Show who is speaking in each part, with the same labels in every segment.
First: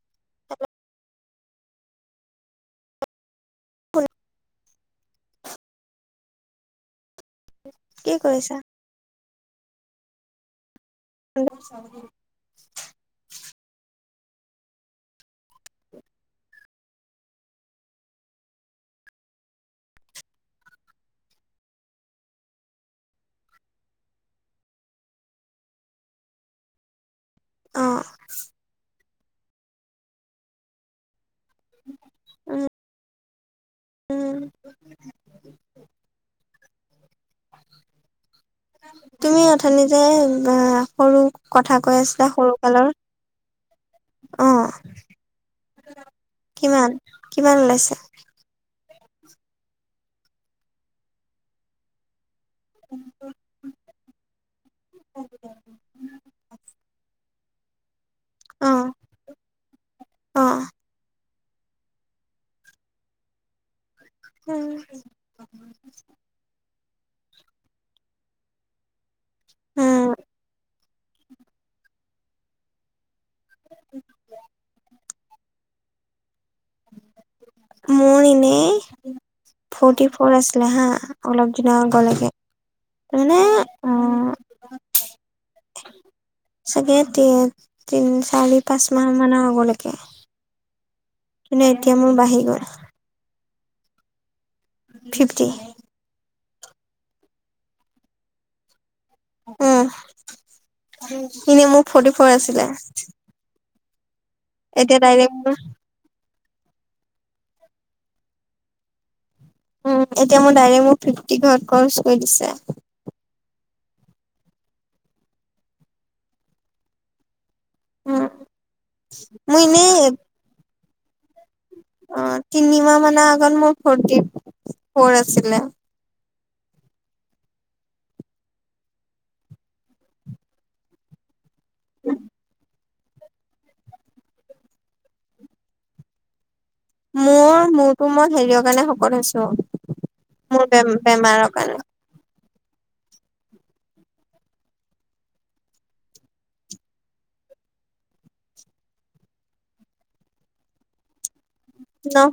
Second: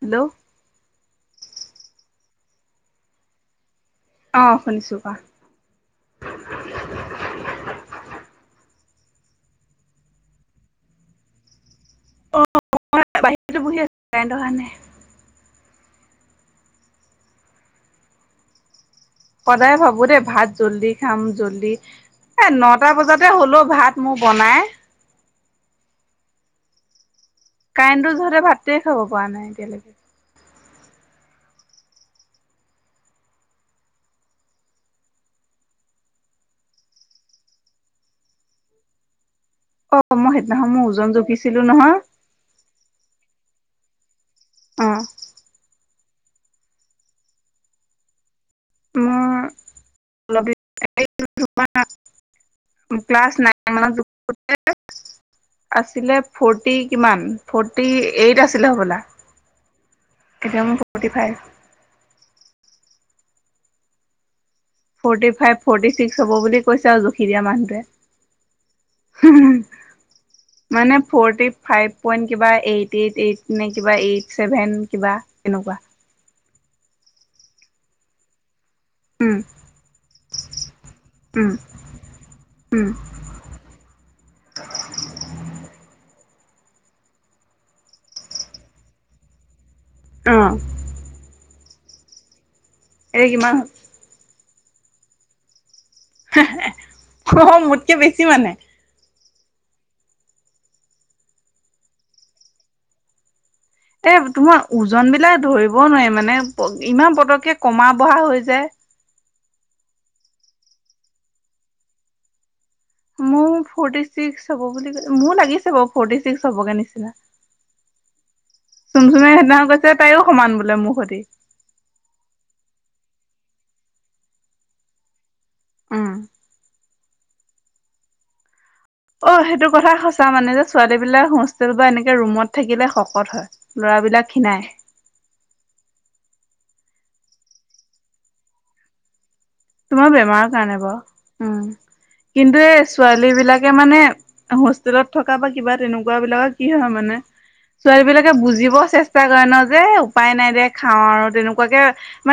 Speaker 1: Hello
Speaker 2: অ
Speaker 1: অ শুনিছো কোৱা।
Speaker 2: কি কৰিছা? [unintelligible]
Speaker 1: মই বাহিৰতে বহি আছো কাৰেণ্ট অহা নাই। সদায় ভাবো দেই ভাত জলদি খাম জলদি- এ নটা বজাতে হলো ভাত মোৰ বনাই।
Speaker 2: অ',
Speaker 1: কাৰেণ্টো যিহেতু ভাতে খাব পৰা নাই এতিয়ালৈকে-
Speaker 2: উম উম তুমি অথনি
Speaker 1: অ
Speaker 2: যে
Speaker 1: মই সেইদিনাখন মোৰ ওজন
Speaker 2: সৰু
Speaker 1: জুখিছিলো
Speaker 2: কথা
Speaker 1: নহয়
Speaker 2: কৈ আছে। সৰুকালৰ
Speaker 1: অ
Speaker 2: আহ কিমান কিমান ওলাইছে?
Speaker 1: মোৰ [unintelligible] ক্লছ নাইন মান আছিলে ফৰ্টি কিমান? ফৰ্টি এইট আছিলে
Speaker 2: অ',
Speaker 1: হ'বলা
Speaker 2: অ',
Speaker 1: এতিয়া মোৰ ফৰ্টি ফাইভ।
Speaker 2: উম
Speaker 1: ফৰ্টি ফাইভ ফৰ্টি ছিক্স হ'ব বুলি পইচাও জুখি দিয়া মানুটোৱে
Speaker 2: উম,
Speaker 1: মানে ফৰটি ফাইভ পইন্ট কিবা এইট এইট এই নে কিবা এইট ছেভেন কিবা তেনেকুৱা।
Speaker 2: মই এনেই।
Speaker 1: উম
Speaker 2: ফৰ্টি ফৰ আছিলে হা
Speaker 1: উম
Speaker 2: অলপ দিনৰ আগলৈকে
Speaker 1: উম
Speaker 2: মানে চাগে তি তিন চাৰি পাঁচ মাহ মানৰ আগলৈকে
Speaker 1: অঁ।
Speaker 2: কিনে এতিয়া মোৰ বাঢ়ি গ'ল।
Speaker 1: এ কিমান?
Speaker 2: ফিফটি।
Speaker 1: অ মোতকে বেছি মানে।
Speaker 2: উম এনে মোৰ ফৰ্টি ফৰ আছিলে।
Speaker 1: এ তোমাৰ
Speaker 2: এতিয়া
Speaker 1: ওজন
Speaker 2: ডাইৰেক্ট
Speaker 1: বিলাক
Speaker 2: মোৰ
Speaker 1: ধৰিব নোৱাৰি মানে ইমান পতককে কমা বঢ়া হয় যে।
Speaker 2: উম এতিয়া মোৰ ডাইৰেক্ট মোৰ ফিফটি ঘৰত খৰচ কৰি দিছে।
Speaker 1: মোৰ ফটি ছিক্স হ'ব বুলি ক মোৰ লাগিছে বাৰু ফটি ছিক্স হ'বগে নিচিনা।
Speaker 2: উম,
Speaker 1: চুম চুমে সেইদিনা
Speaker 2: মই
Speaker 1: কৈছে
Speaker 2: এনেই
Speaker 1: তাইও সমান বোলে মোহ সতি।
Speaker 2: অ তিনিমাহ মানৰ আগত মোৰ ফৰটি ফৰ আছিলে।
Speaker 1: উম। অ সেইটো কথা সঁচা মানে যে ছোৱালী বিলাক হোষ্টেল বা এনেকে ৰুমত থাকিলে শকত হয়। ল'ৰাবিলাক খিনাই।
Speaker 2: মোৰ মূৰটো মই হেৰিয় কাৰণে শকত হৈছো।
Speaker 1: তোমাৰ বেমাৰৰ
Speaker 2: মোৰ
Speaker 1: কাৰণে
Speaker 2: বে বেমাৰৰ
Speaker 1: বাৰু উম
Speaker 2: কাৰণে।
Speaker 1: কিন্তু এই ছোৱালী বিলাকে মানে হোষ্টেলত থকা বা কিবা তেনেকুৱা বিলাকৰ কি হয় মানে ছোৱালী বিলাকে বুজিব চেষ্টা কৰে ন যে উপায় নাই দে খাও আৰু তেনো কোৱাকে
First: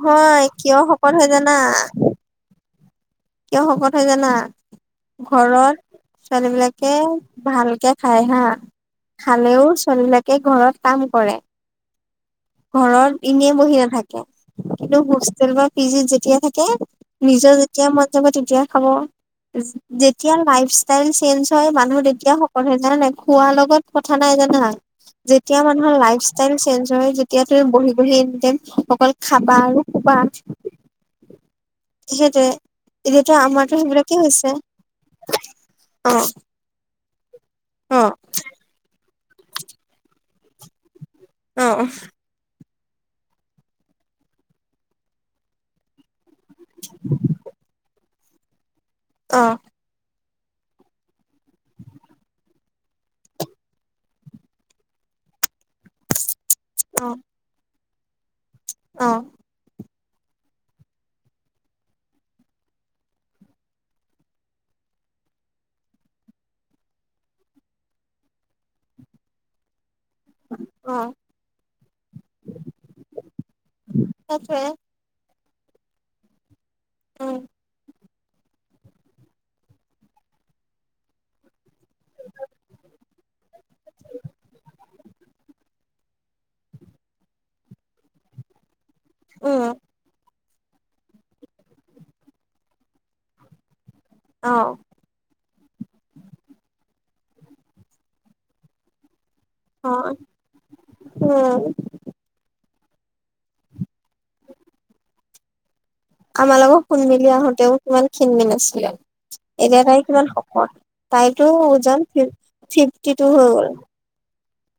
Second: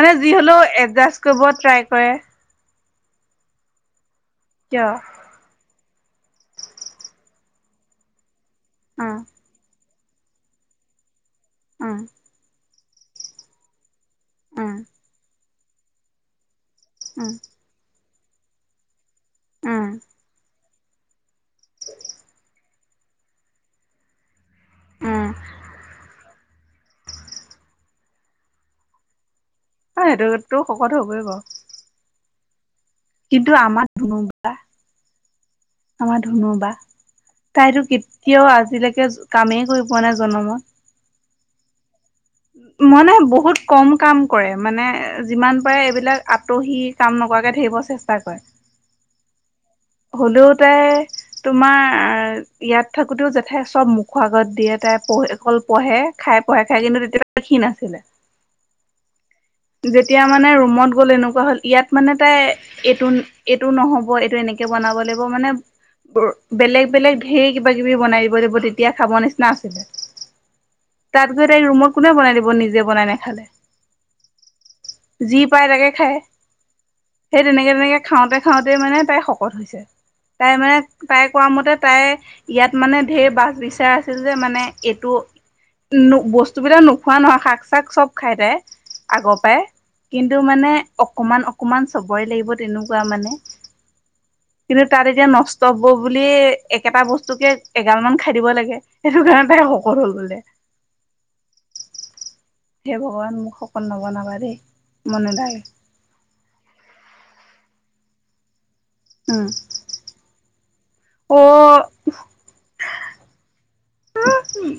Speaker 1: মানে যি হ'লেও
Speaker 2: কিয় শকত
Speaker 1: এডজাষ্ট
Speaker 2: হৈ
Speaker 1: কৰিব
Speaker 2: জানা
Speaker 1: ট্ৰাই কৰে।
Speaker 2: কিয় শকত হৈ জানা?
Speaker 1: কিয়?
Speaker 2: ঘৰত ছোৱালী বিলাকে ভালকে খাই হা
Speaker 1: অ
Speaker 2: খালেও ছোৱালী বিলাকে ঘৰত কাম কৰে।
Speaker 1: উম
Speaker 2: ঘৰত এনেই বহি নাথাকে।
Speaker 1: অ
Speaker 2: কিন্তু হোষ্টেল বা পিজিত যেতিয়া থাকে নিজৰ যেতিয়াই মন যাব তেতিয়াই খাব
Speaker 1: অ
Speaker 2: যেতিয়া লাইফ ষ্টাইল চেঞ্জ হয় মানুহ তেতিয়া শকত হয় জান নাই খোৱাৰ লগত কথা নাই জানা
Speaker 1: অ অ
Speaker 2: যেতিয়া মানুহৰ লাইফ ষ্টাইল চেঞ্জ হয় যে বহি বহি এনিটাইম অকল খাবা আৰু
Speaker 1: অহ
Speaker 2: শুবা
Speaker 1: সেইটো শকত হ'বই বাৰু
Speaker 2: সেইটোৱে এতিয়াতো
Speaker 1: কিন্তু
Speaker 2: আমাৰতো
Speaker 1: আমাৰ ধুনু
Speaker 2: সেইবিলাকেই হৈছে। অ
Speaker 1: আমাৰ ধনু বা তাইতো
Speaker 2: অ
Speaker 1: কেতিয়াও আজিলৈকে কামেই কৰি পোৱা নাই জনমত।
Speaker 2: অহ অহ
Speaker 1: মানে বহুত কম কাম কৰে মানে যিমান পাৰে এইবিলাক আঁতহি কাম নকৰাকে থাকিব চেষ্টা কৰে
Speaker 2: অ
Speaker 1: হ'লেওত তে তোমাৰ ইয়াত থাকোঁতেও জেঠাই চব মুখুৰ আগত দিয়ে তাই পঢ়ি অকল পঢ়ে খাই পঢ়ে খাই কিন্তু তেতিয়া অলপ খীণ আছিল
Speaker 2: অহ
Speaker 1: যেতিয়া মানে ৰুমত গ'ল এনেকুৱা হ'ল ইয়াত মানে তাই এইটো এইটো নহ'ব এইটো এনেকে বনাব লাগিব মানে বোৰ বেলেগ বেলেগ ধেৰ কিবা কিবি বনাই দিব দিব তেতিয়া খাব নিচিনা আছিলে
Speaker 2: অ
Speaker 1: তাত গৈ তাই ৰুমত কোনে বনাই দিব নিজে বনাই নাখালে
Speaker 2: সেইটোৱে
Speaker 1: যি পায় তাকে খায়
Speaker 2: উম
Speaker 1: সেই তেনেকে তেনেকে খাওঁতে খাওঁতে মানে তাই শকত হৈছে তাই মানে তাই কোৱা মতে তাই ইয়াত মানে ধেৰ বাছ বিচাৰ আছিল যে মানে এইটো নো বস্তুবিলাক নোখোৱা নহয় শাক চাক চব খাই তাই আগৰ পাই
Speaker 2: উম
Speaker 1: কিন্তু মানে অকমান অকমান চবৰে লাগিব তেনেকুৱা মানে
Speaker 2: অহ
Speaker 1: কিন্তু তাত এতিয়া নষ্ট হব বুলিয়ে একেটা বস্তুকে এগাল মান খাই দিব লাগে সেইটো কাৰণতে শকত
Speaker 2: অ
Speaker 1: হ'ল বোলে।
Speaker 2: উম
Speaker 1: চিৰি চিৰি সেই ভগৱান মোক শকত নবনাবা দেই মন নেযায়।
Speaker 2: আমাৰ লগত শুন মেলি আহোঁতেও কিমান খীন মিন আছিলে।
Speaker 1: উম
Speaker 2: চিক এতিয়া তাই কিমান শকত তাইতটো
Speaker 1: অ
Speaker 2: ওজন ফি ফিফটি টু হৈ গ'ল।
Speaker 1: আ আ উম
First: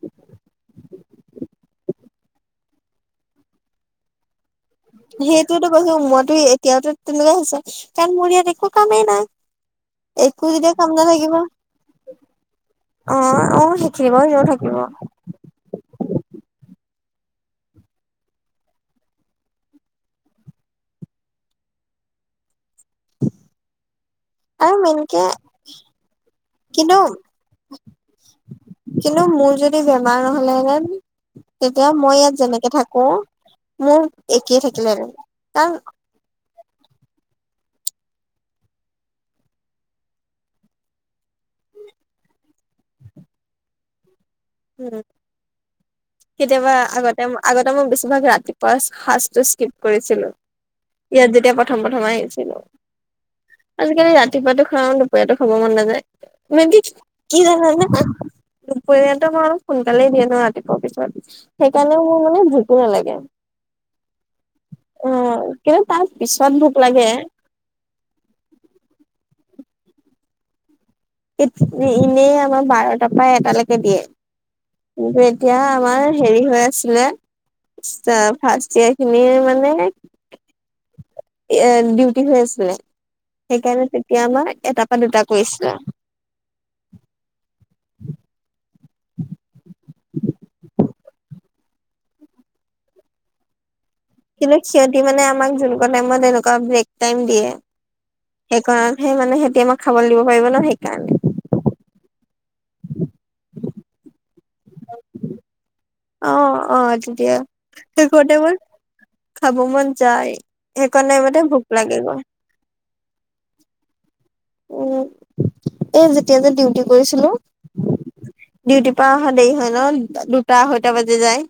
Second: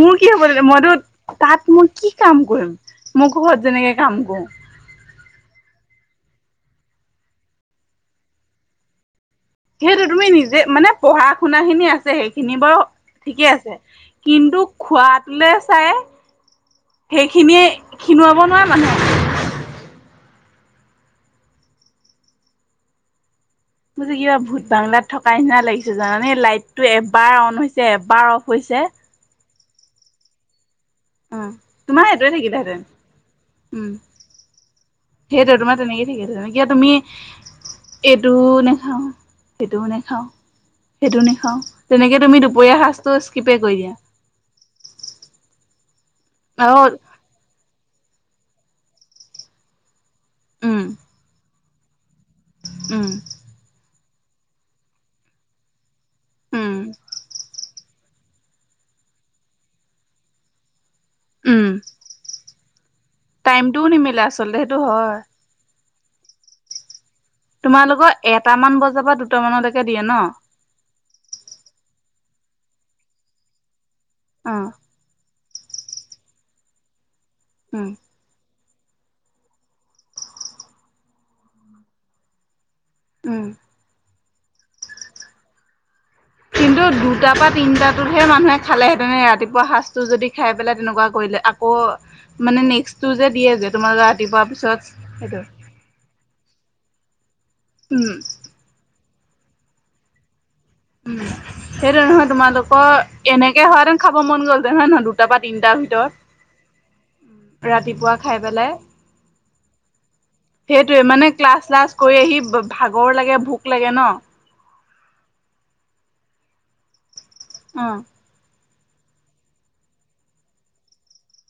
Speaker 1: মোৰ কি হবলে মইতো তাত মই কি কাম কৰিম? মোৰ ঘৰত যেনেকে কাম কৰোঁ।
Speaker 2: সেইটোৱেতো কৈছো মইতো এতিয়াতো তেনেকুৱা হৈছে ইস্ কাৰণ মোৰ ইয়াত একো কামেই নাই।
Speaker 1: সেইটো তুমি
Speaker 2: একো
Speaker 1: নিজে
Speaker 2: যেতিয়া
Speaker 1: মানে
Speaker 2: কাম নাথাকিব
Speaker 1: পঢ়া-শুনা খিনি আছে সেইখিনি বাৰু
Speaker 2: অ
Speaker 1: ঠিকেই
Speaker 2: অ
Speaker 1: আছে
Speaker 2: সেইখিনি বাৰু এনেও
Speaker 1: কিন্তু
Speaker 2: থাকিব
Speaker 1: খোৱাত লে চাই সেইখিনিয়ে খীনোৱাব নোৱাৰে মানুহে। মোৰ যে কিবা ভূত
Speaker 2: আৰু
Speaker 1: বাংলাত
Speaker 2: মেইনকে
Speaker 1: থকা নিচিনা লাগিছে জানানে লাইটটো
Speaker 2: কিন্তু
Speaker 1: এবাৰ অন হৈছে এবাৰ অফ হৈছে।
Speaker 2: কিন্তু মোৰ যদি বেমাৰ নহ'লেহেঁতেন।
Speaker 1: উম
Speaker 2: তেতিয়া
Speaker 1: তোমাৰ
Speaker 2: মই
Speaker 1: সেইটোৱে
Speaker 2: ইয়াত যেনেকে
Speaker 1: থাকিলেহেঁতেন
Speaker 2: থাকোঁ
Speaker 1: উম
Speaker 2: মোৰ একেই থাকিলেহেঁতেন আৰু
Speaker 1: ঠিকেই আছে যেনেকে তুমি এইটোও নেখাওঁ সেইটোও নেখাওঁ। সেইটো নেখাওঁ তেনেকে তুমি দুপৰীয়া সাজটো স্কিপে কৰি দিয়া।
Speaker 2: উম উ কেতিয়াবা
Speaker 1: আৰু
Speaker 2: আ আগত। তেওঁ মা আগতে মই বেছিভাগ ৰাতিপুৱা সাজটো স্কিপ কৰিছিলো।
Speaker 1: উম,
Speaker 2: ইয়াত যেতিয়া প্ৰথম প্ৰথম আহিছিলোঁ।
Speaker 1: উম।
Speaker 2: আজিকালি ৰাতিপুৱাতো খাওঁ দুপৰীয়াটো খাব মন নেযায়। তুমি
Speaker 1: উম,
Speaker 2: কি যে কি যে হয় জানানে দুপৰীয়া। ৰাতিপুৱা অ সোনকালে দিয়ে নো ৰাতিপুৱা পিছত। ইস্
Speaker 1: উম,
Speaker 2: সেইকাৰণে মোৰ মানে ভোকো নালাগে
Speaker 1: টাইমটোও নিমিলে আচলতে সেইটো
Speaker 2: আ
Speaker 1: হয়।
Speaker 2: আ আ। কিন্তু তাৰ পিছত ভোক লাগে।
Speaker 1: তোমালোকৰ এটামান বজাৰ পৰা দুটামানলৈকে দিয়ে ন।
Speaker 2: এই ঠিক নাই এনেই আমাৰ বাৰটাৰ পৰা এটালৈকে দিয়ে।
Speaker 1: আ অ অ।
Speaker 2: কিন্তু এতিয়া আমাৰ হেৰি হৈ আছিলে
Speaker 1: উম,
Speaker 2: ষ্টা ফাচ। চেয়াৰ খিনিয়ে মানে এ ডিউটি হৈ আছিলে।
Speaker 1: উম।
Speaker 2: সেইকাৰণে তেতিয়া আমাৰ এটাৰ পৰা দুটা কৰিছিলা।
Speaker 1: কিন্তু দুটাৰ পৰা তিনটাটোহে মানুহে খালেহেঁতেন এ ৰাতিপুৱা সাজটো যদি খায় পেলাই তেনেকুৱা কৰিলে আকৌ মানে নেক্সটো যে দিয়ে যে তোমাৰ গাত
Speaker 2: কিন্তু সিহঁতি মানে আমাক যেনেকুৱা টাইমত এনেকুৱা ব্ৰেক টাইম দিয়ে।
Speaker 1: উম উ উ।
Speaker 2: সেইকাৰণহে মানে সিহঁতি আমাক খাবলৈ দিব পাৰিব ন সে
Speaker 1: উম উ উ উ। সেইটো নহয় তোমালোকৰ এনেকে হোৱাহেঁতেন খাব মন গ'ল হেঁতেন হয় নহয় দুটা বা তিনটাৰ ভিতৰত।
Speaker 2: অ অ অ আ তেতিয়া
Speaker 1: ৰাতিপুৱা
Speaker 2: শেইষতে
Speaker 1: খাই
Speaker 2: মোৰ
Speaker 1: পেলাই
Speaker 2: খাব মন যায়।
Speaker 1: সেইটোৱে
Speaker 2: সেইকণ
Speaker 1: মানে
Speaker 2: টাইমতে ভোক
Speaker 1: ক্লাছ-চ্লাছ
Speaker 2: লাগে গৈ
Speaker 1: কৰি আহি ব ভাগৰ লাগে ভোক লাগে ন।
Speaker 2: উ এ যেতিয়া যে ডিউটি কৰিছিলো।
Speaker 1: চিৰিপ চিৰিপ অ অ।
Speaker 2: ডিউটিৰ পৰা অহা দেৰি হয় ন দুটা আঢ়ৈটা বাজি যায়।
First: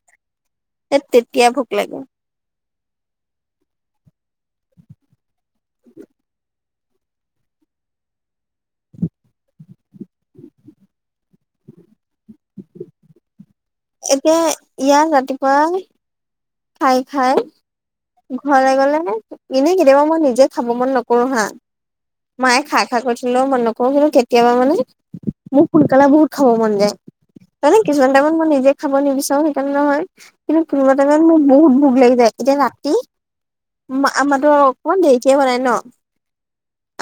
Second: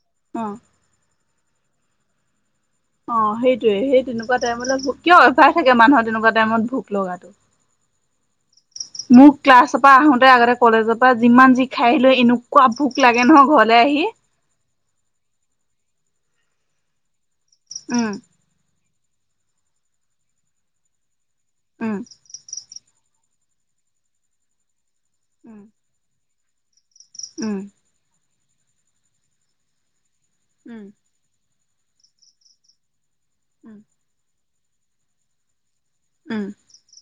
Speaker 1: অ অ।
Speaker 2: এ তেতিয়া ভোক লাগে।
Speaker 1: অ সেইটোৱে সেই তেনেকুৱা টাইমলৈ ভোক কিয় অভ্যাস থাকে মানুহৰ তেনেকুৱা টাইমত ভোক লগাটো। মোক ক্লাছৰ পৰা আহোতে আগতে কলেজৰ পৰা যিমান যি খাই আহিলো এনেকুৱা ভোক লাগে নহ ঘৰলৈ আহি।
Speaker 2: এ ইয়াৰ ৰাতিপুৱা খাই খায়।
Speaker 1: উম উ।
Speaker 2: ঘৰলৈ গ'লেনে এনেই কেতিয়াবা মই নিজে খাব মন নক কৰো হা
Speaker 1: উম
Speaker 2: মায়ে খাই- খাই কৈথাকিলেও মই নকৰো [unintelligible] কেতিয়াবা মানে
Speaker 1: উম
Speaker 2: মোক সোনকালে বহুত খাব মন যায়।
Speaker 1: উম,
Speaker 2: তাৰমানে কিছুমান টাইমত মই নিজে খাব নিবিচাৰো সেইকাৰণ নহয় কিন্তু
Speaker 1: উম
Speaker 2: কোনোবা টাইমত মোৰ বহুত ভোক লাগি যায়। এতিয়া ৰাতি
Speaker 1: উম,
Speaker 2: মা আমাৰতো অকমান দেৰিকে বনাই ন'।
Speaker 1: উম,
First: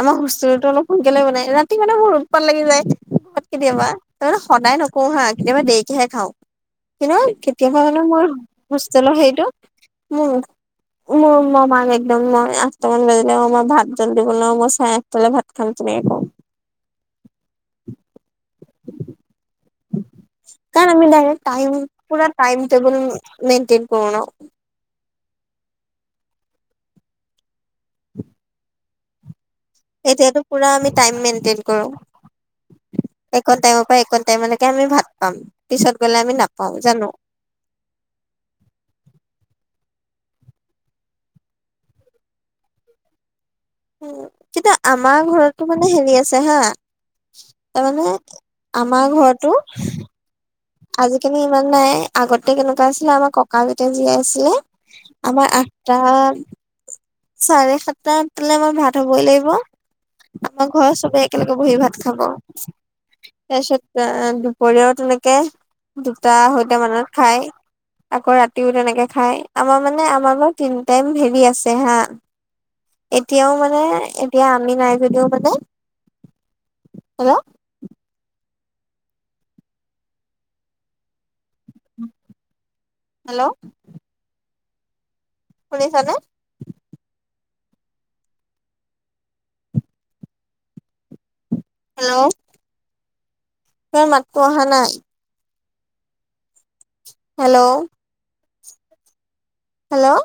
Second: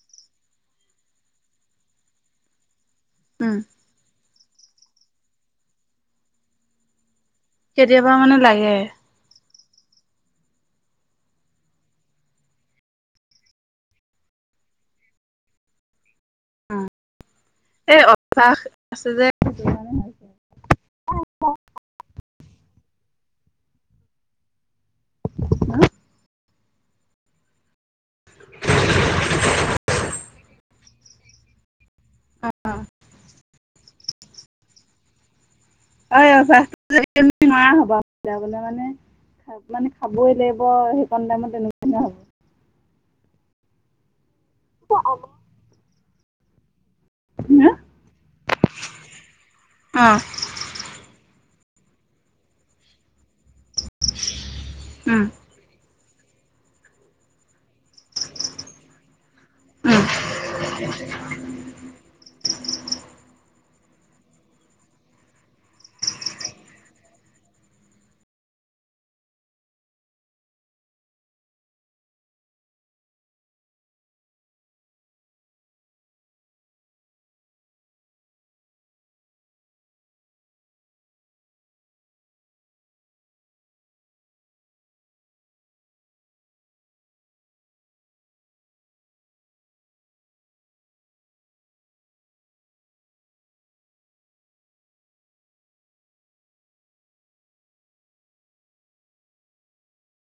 Speaker 2: আমাৰ হোষ্টেলটো অলপ সোনকালে বনাই ৰাতি মানে মোৰ উতপাত লাগি জাই [unintelligible]
Speaker 1: উম
Speaker 2: কেতিয়াবা। তাৰ মানে সদায় নকওঁ হা কেতিয়াবা দেৰিকেহে খাও কিন্তু কেতিয়াবা মানে মোৰ হোষ্টেলৰ হেইটো মোৰ -মোৰ [unintelligible] একদম মই আঠটামান বাজিলে অ, মই ভাত জল্দি [unintelligible] বনাও মই চায়ে আঠতালৈ ভাত খাম তুমি আকৌ
Speaker 1: অ, এই অভ্যাস আছে যে সেইটো কাৰনে হয়।
Speaker 2: কাৰণ আমি ডাইৰেক টাইম পোৰা টাইম টেবুল মেইনটেইন কৰো ন'।
Speaker 1: [unintelligible] [unintelligible]
Speaker 2: এতিয়াইতো পুৰা আমি টাইম মেইনটেইন কৰো।
Speaker 1: অ
Speaker 2: একণ টাইমৰ পৰা একণ টাইমলৈকে আমি ভাত পাম। পিছত গ'লে আমি নাপাওঁ জানো।
Speaker 1: এ নোৱাৰা হ'বা জাবলে মানে [unintelligible] খাবই লাগিব সেইকন টাইমত তেনেকুৱা হ'ব।
Speaker 2: উম, কিবা
Speaker 1: অ
Speaker 2: আমাৰ ঘৰতো মানে হেৰি আছে হা তাৰমানে আমাৰ ঘৰতো
Speaker 1: অ',
Speaker 2: আজিকালি ইমান নাই আগতে কেনেকুৱা আছিলে আমাৰ ককা যেতিয়া জীয়াই আছিলে
Speaker 1: উম
Speaker 2: আমাৰ আহ টান চাৰে সাততা, আঠটালে আমাৰ ভাত হ'বই লাগিব
Speaker 1: উম
Speaker 2: আমাৰ ঘৰৰ চবে একেলগে বহি ভাত খাব। তাৰছত দুপৰীয়াও তেনেকে দুটা আঢ়ৈতা মানত খায়। আকৌ ৰাতিও তেনেকে খাই আমাৰ মানে আমাৰ বাৰু তিন টাইম ভেবি আছে হা। এতিয়াও মানে এতিয়া আমি নাই যদিও মানে হেল', হেল্ল', শুনিছাঁ নে? হেল্ল', তোমাৰ মাততো অহা নাই। Hello, hello,